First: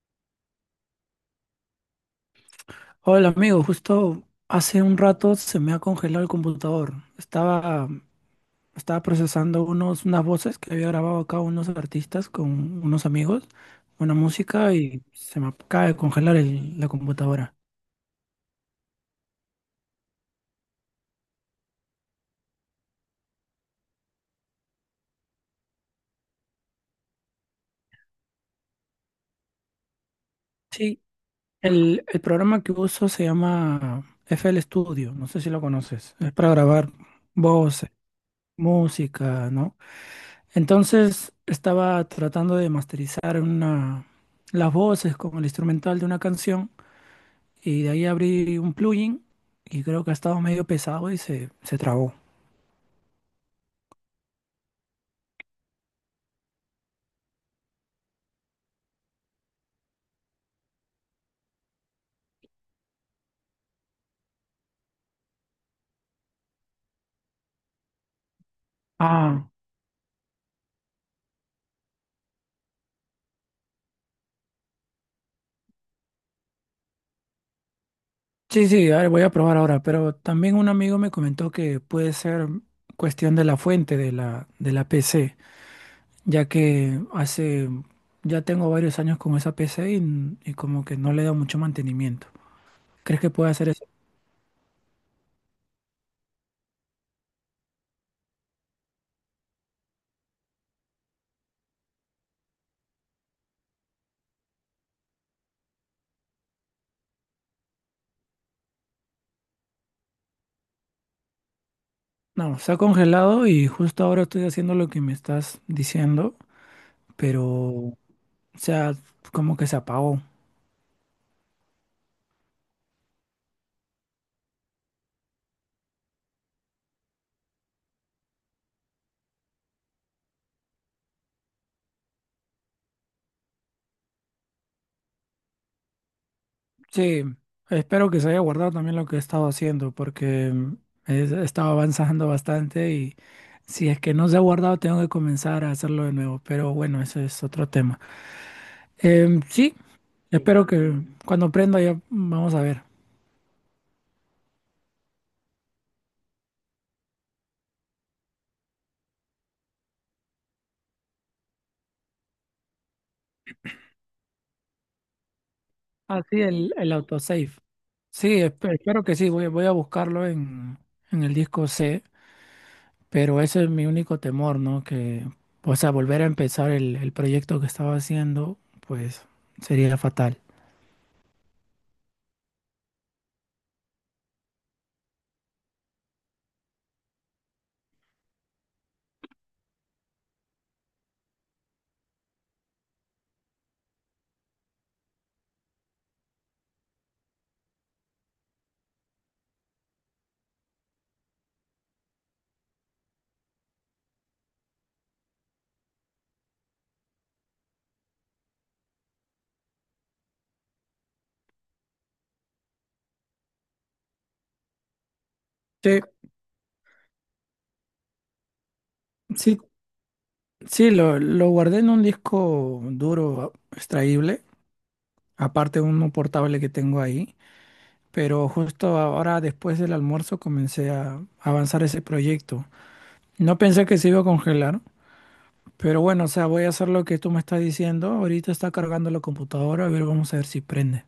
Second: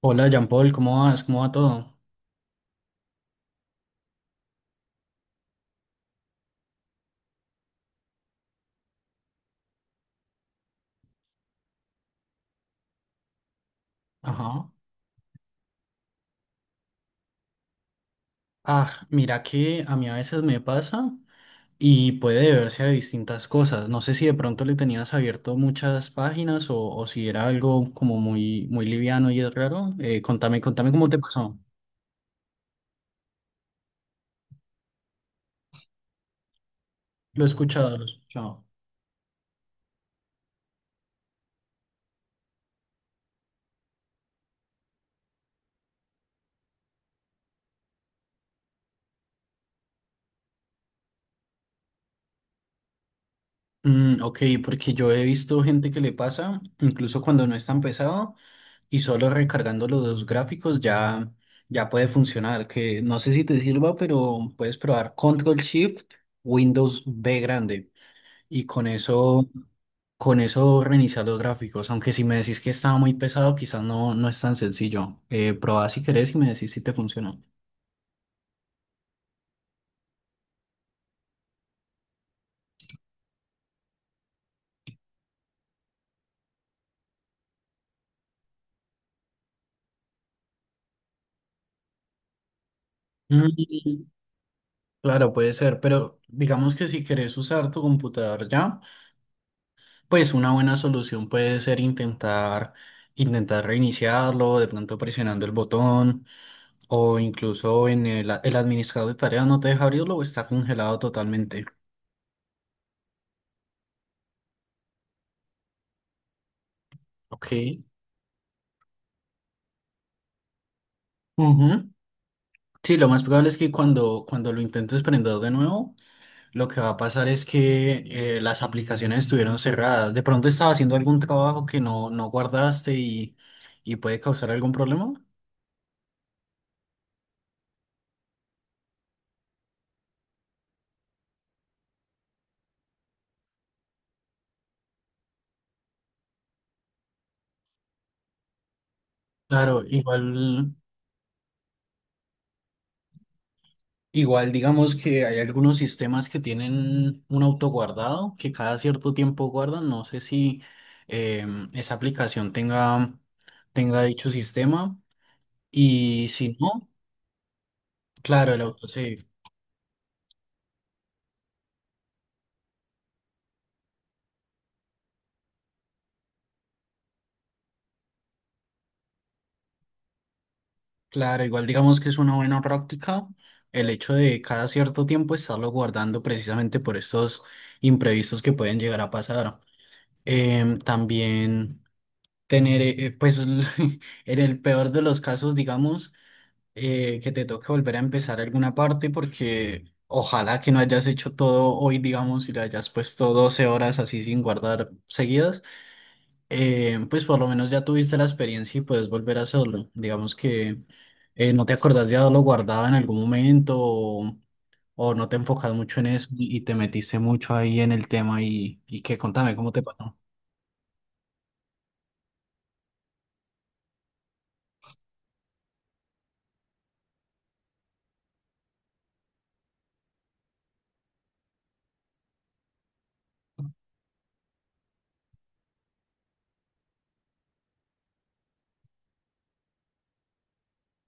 Hola, Jean Paul, ¿cómo vas? ¿Cómo va todo? Hola amigo, justo hace un rato se me ha congelado el computador. Estaba procesando unas voces que había grabado acá unos artistas con unos amigos, una Ajá. música y se me acaba de congelar la computadora. Ah, mira que a mí a veces me pasa y puede deberse a distintas cosas. No sé si de pronto le tenías abierto muchas páginas o si era algo como muy, muy liviano y es raro. Contame Sí, cómo te pasó. el programa que uso se llama FL Studio, no sé si lo conoces. Es para grabar Lo he voces, escuchado, lo he escuchado. música, ¿no? Entonces estaba tratando de las voces con el instrumental de una canción. Y de ahí abrí un plugin y creo que ha estado medio pesado y se trabó. Ok, porque yo he visto gente que le pasa, incluso cuando no es tan pesado. Y solo recargando los dos gráficos ya puede funcionar, que no sé si te sirva, pero puedes probar Control Shift, Windows B grande y con eso, Ah, con eso reiniciar los gráficos, aunque si me decís que estaba muy pesado, quizás no, no es tan sencillo. Probá si querés y me decís si te funcionó. sí, sí, a ver, voy a probar ahora, pero también un amigo me comentó que puede ser cuestión de la fuente de la PC, ya que ya tengo varios años con esa PC y, y como que no le he dado mucho mantenimiento. ¿Crees que puede hacer eso? Mm, Claro, puede ser, pero digamos que si querés usar tu computador ya. Pues una buena solución puede ser intentar reiniciarlo, de pronto presionando el botón, o incluso en el administrador de tareas no te deja abrirlo o está congelado totalmente. No, se ha congelado y justo ahora estoy haciendo lo que me estás diciendo, pero, Ok. o sea, como que se apagó. Ujú. Sí, lo más probable es que cuando lo intentes prender de nuevo, lo que va a pasar es que las aplicaciones estuvieron cerradas. De pronto estaba haciendo algún trabajo que no guardaste y puede causar algún problema. Sí, espero que se haya guardado también lo que he estado haciendo, porque he estado avanzando bastante y si es que no se ha guardado, tengo que comenzar a hacerlo de nuevo. Pero bueno, ese es otro tema. Sí, Claro, espero igual. que cuando aprenda ya vamos a ver. Igual, digamos que hay algunos sistemas que tienen un autoguardado que cada cierto tiempo guardan. No sé si esa aplicación tenga dicho sistema. Ah, Y sí, si el, no, el autosave. Sí, claro, el espero que autosave. sí, voy a buscarlo en el disco C, pero ese es mi único temor, ¿no? Que, o sea, volver a empezar el proyecto que estaba haciendo, pues sería fatal. Claro, igual digamos que es una buena práctica el hecho de cada cierto tiempo estarlo guardando precisamente por estos imprevistos que pueden llegar a pasar. También tener, pues, en el peor de los casos, digamos que te toque volver a empezar alguna parte porque ojalá que no hayas hecho todo hoy, digamos, y le hayas puesto 12 horas así sin guardar seguidas, pues por lo menos ya tuviste la experiencia y puedes volver a hacerlo. Digamos que no te acordás de haberlo guardado en algún momento o no te enfocas mucho Sí. en eso y te metiste mucho ahí en el tema y que contame Sí, cómo te pasó. sí, lo guardé en un disco duro extraíble, aparte de uno portable que tengo ahí, pero justo ahora después del almuerzo comencé a avanzar ese proyecto. No pensé que se iba a congelar, pero bueno, o sea, voy a hacer lo que tú me estás diciendo. Ahorita está cargando la computadora, a ver, vamos a ver si prende.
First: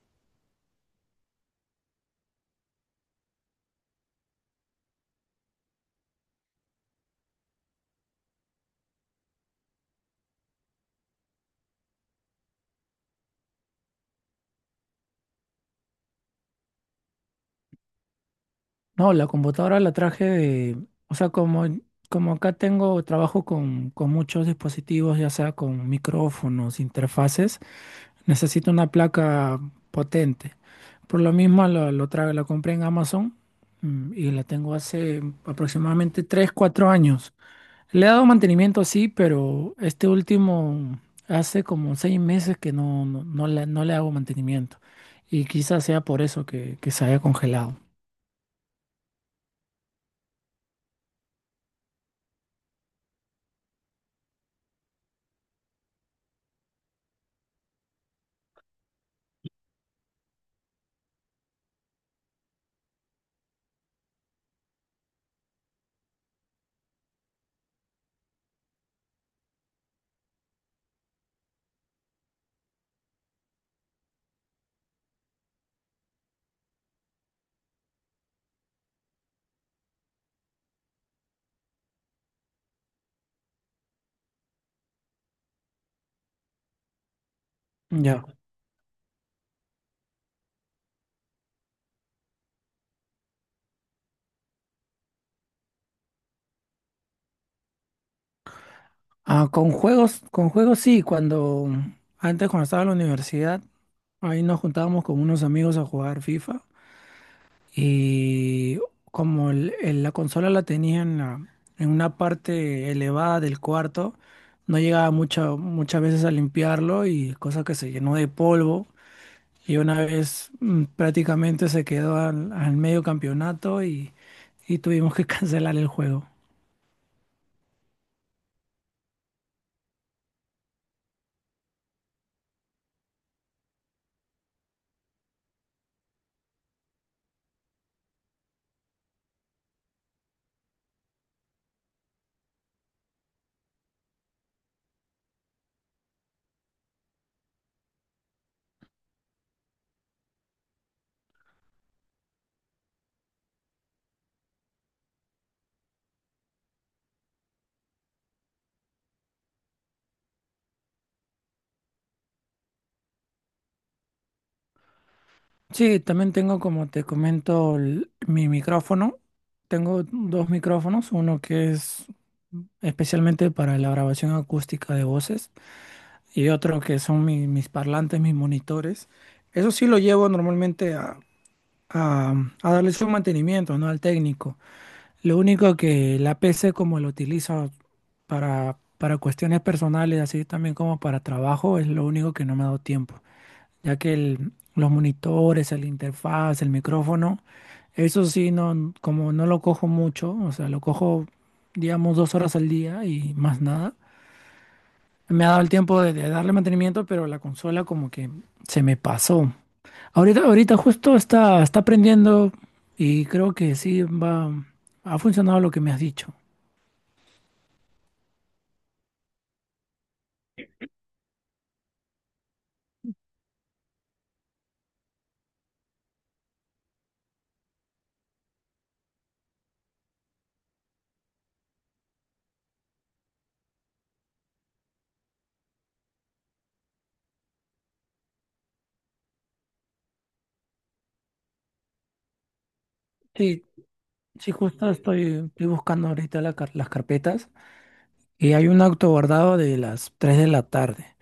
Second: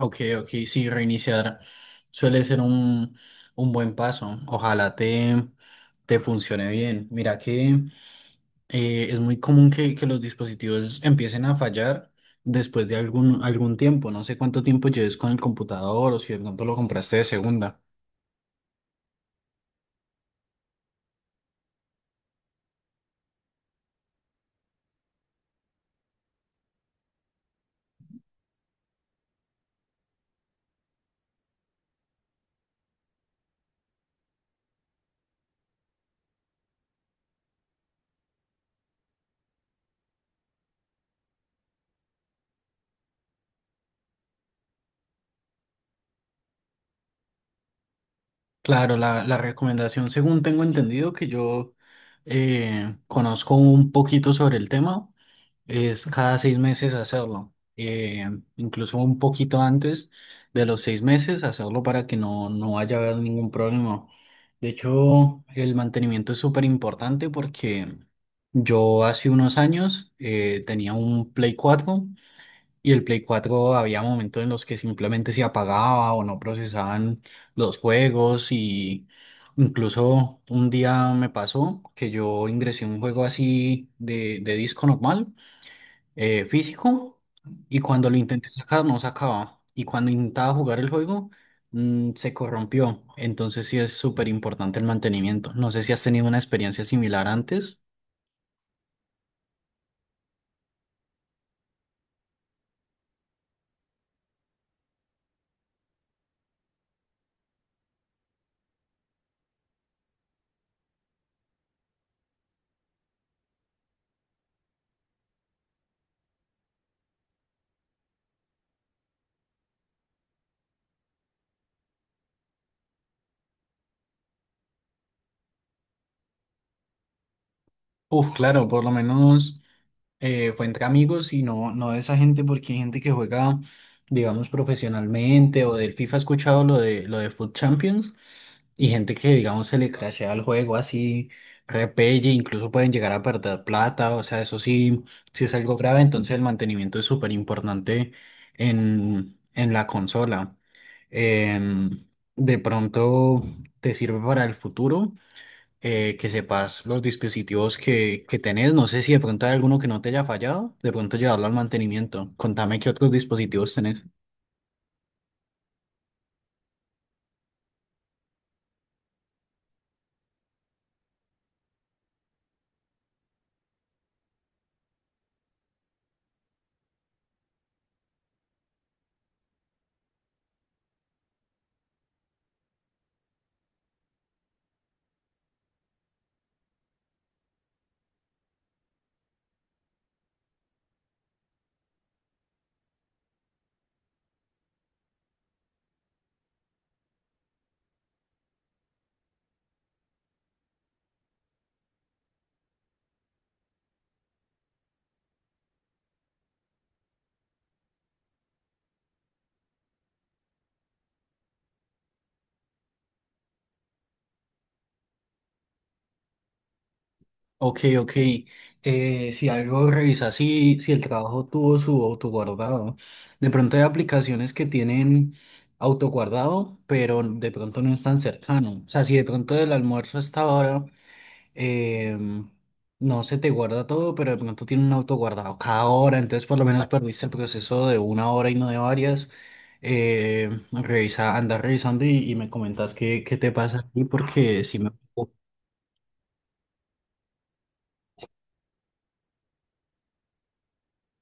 Ok, ok, sí, reiniciar suele ser un buen paso. Ojalá te funcione bien. Mira que es muy común que los dispositivos empiecen a fallar después de algún tiempo. No sé cuánto tiempo lleves con el computador o si de pronto lo compraste de segunda. No, la computadora la traje de, o sea, como, como acá tengo trabajo con muchos dispositivos, ya sea con micrófonos, interfaces. Necesito una placa potente. Por lo mismo, la compré en Amazon y la tengo hace aproximadamente 3 o 4 años. Le he dado mantenimiento, sí, pero este último hace como 6 meses que no le hago mantenimiento. Y quizás sea por eso que se haya congelado. Claro, la recomendación, según tengo entendido, que yo conozco un poquito sobre el tema. Es cada 6 meses hacerlo, incluso un poquito antes de los 6 meses hacerlo para que no vaya a haber ningún problema. De hecho, el mantenimiento es súper importante porque yo hace unos años tenía un Play 4 y el Play 4 había momentos en los que simplemente se apagaba o no procesaban los juegos y incluso un día me pasó que yo ingresé un juego así de disco normal físico y cuando lo Ya. intenté sacar no sacaba. Y cuando intentaba jugar el juego se corrompió. Entonces sí es súper importante el mantenimiento. No sé si has tenido una experiencia similar antes. Ah, con juegos sí, cuando antes cuando estaba en la universidad, ahí nos juntábamos con unos amigos a jugar FIFA. Y como la consola la tenía en una parte elevada del cuarto, no llegaba muchas veces a limpiarlo y cosa que se llenó de polvo. Y una vez prácticamente se quedó al medio campeonato y tuvimos que cancelar el juego. Uf, claro, por lo menos fue entre amigos y no, no de esa gente porque hay gente que juega, digamos, profesionalmente o del FIFA he escuchado lo de Foot Champions. Y gente que, digamos, se le crashea el juego así, repelle, incluso pueden llegar a perder plata, o sea, eso sí, sí es algo grave, entonces el mantenimiento es súper importante en la consola. Em, de pronto te sirve para el futuro, que sepas los dispositivos que tenés, no sé si de pronto hay alguno que no te haya fallado, de pronto llevarlo al mantenimiento. Contame qué otros dispositivos tenés. Sí, también tengo, como te comento, mi micrófono. Tengo dos micrófonos, uno que es especialmente para la grabación acústica de voces y otro que son mis parlantes, mis monitores. Eso sí lo llevo normalmente a, a darle su mantenimiento, ¿no? Al técnico. Lo único que la PC como lo utilizo para cuestiones personales, así también como para trabajo, es lo único que no me ha dado tiempo, ya que los monitores, el interfaz, el micrófono, eso sí, no, como no lo cojo mucho, o sea, lo cojo, digamos, 2 horas al día y más nada. Me ha dado el tiempo de darle mantenimiento, pero la consola como que se me pasó. Ahorita justo está prendiendo y creo que sí va, ha funcionado lo que me has dicho. Ok, ok. Si algo revisa, si el trabajo tuvo su autoguardado. De pronto hay aplicaciones que tienen autoguardado, pero de pronto no es tan cercano. O sea, si de pronto el almuerzo hasta ahora em, no se te guarda todo, pero de pronto tiene un autoguardado cada hora, entonces por lo menos perdiste el proceso de una hora y no de varias. Revisa, anda revisando y me comentas qué te Sí, pasa aquí, sí, porque si justo me. Estoy buscando ahorita las carpetas y hay un auto guardado de las 3 de la tarde.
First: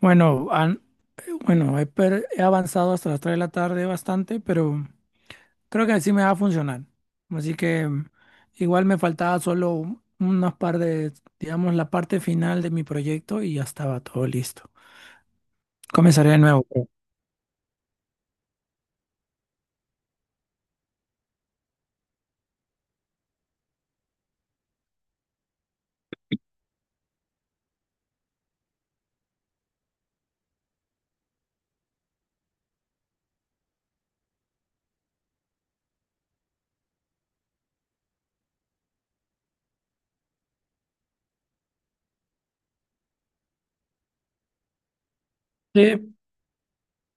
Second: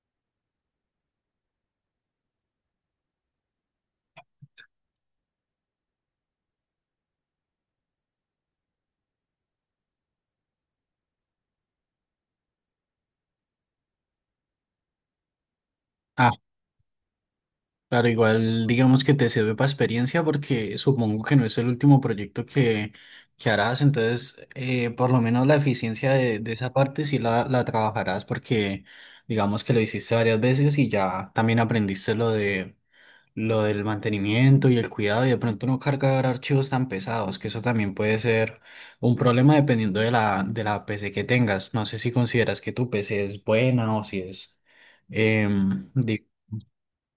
Bueno, han- He avanzado hasta las 3 de la tarde bastante, pero creo que así me va a funcionar. Así que igual me faltaba solo unos par de, digamos, la parte final de mi proyecto y ya estaba todo listo. Comenzaré de nuevo, creo. Claro, igual digamos que te sirve para experiencia porque supongo que no es el último proyecto que harás, entonces por lo menos la eficiencia de esa parte sí la trabajarás porque digamos que lo hiciste varias veces y ya también aprendiste lo del mantenimiento y el cuidado y de pronto no cargar archivos tan pesados, que eso también puede ser un problema dependiendo de la PC que tengas. No sé si consideras que tu PC es buena. O si es... em, Sí, de-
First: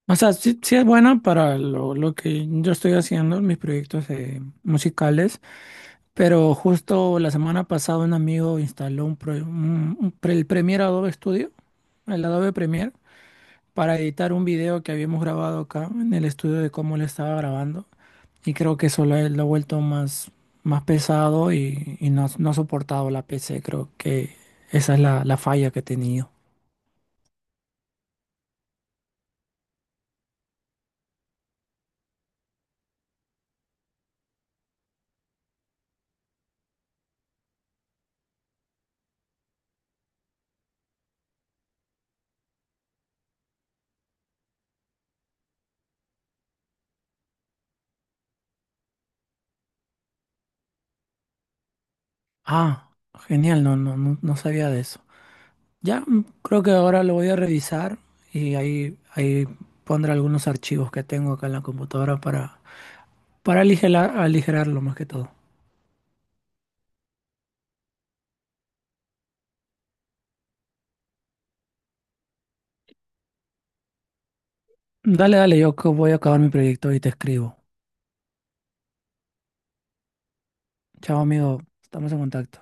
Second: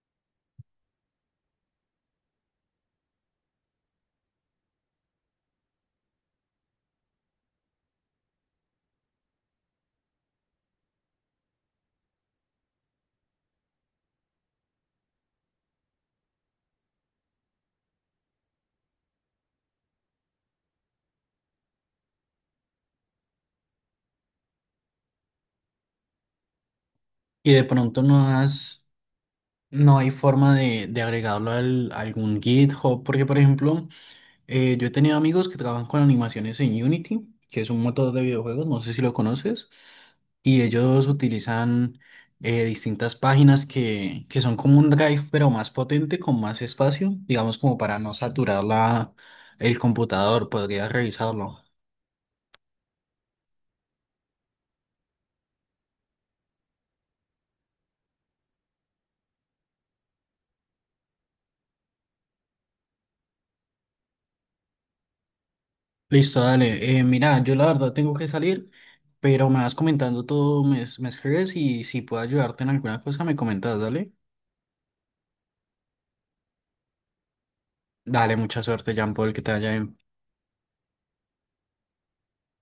o sea, sí, sí es bueno para lo que yo estoy haciendo, mis proyectos musicales, pero justo la semana pasada un amigo instaló un, pro- un pre- el Premiere Adobe Studio, el Adobe Premiere, para editar un video que habíamos grabado acá en el estudio de cómo le estaba grabando. Y creo que eso lo ha vuelto más pesado y no, no ha soportado la PC. Creo que esa es la falla que he tenido. y de pronto no has No hay forma de agregarlo a algún GitHub, porque por ejemplo, yo he tenido amigos que trabajan con animaciones en Unity, que es un motor de videojuegos, no sé si lo conoces, y ellos utilizan distintas páginas que son como un Drive, pero más potente, con más espacio, digamos como para no saturar la, el computador, podría revisarlo. Ah, genial, no, no, no, no sabía de eso. Ya creo que ahora lo voy a revisar y ahí pondré algunos archivos que tengo acá en la computadora para aligerarlo más que todo. Listo, dale. Mira, yo la verdad tengo que salir, pero me vas comentando todo, me escribes y si puedo ayudarte en alguna cosa, me comentas, dale. Dale, dale, yo que voy a acabar mi proyecto y te escribo. Dale, mucha suerte, Jean Paul, que te vaya bien. Chao, amigo, estamos en contacto.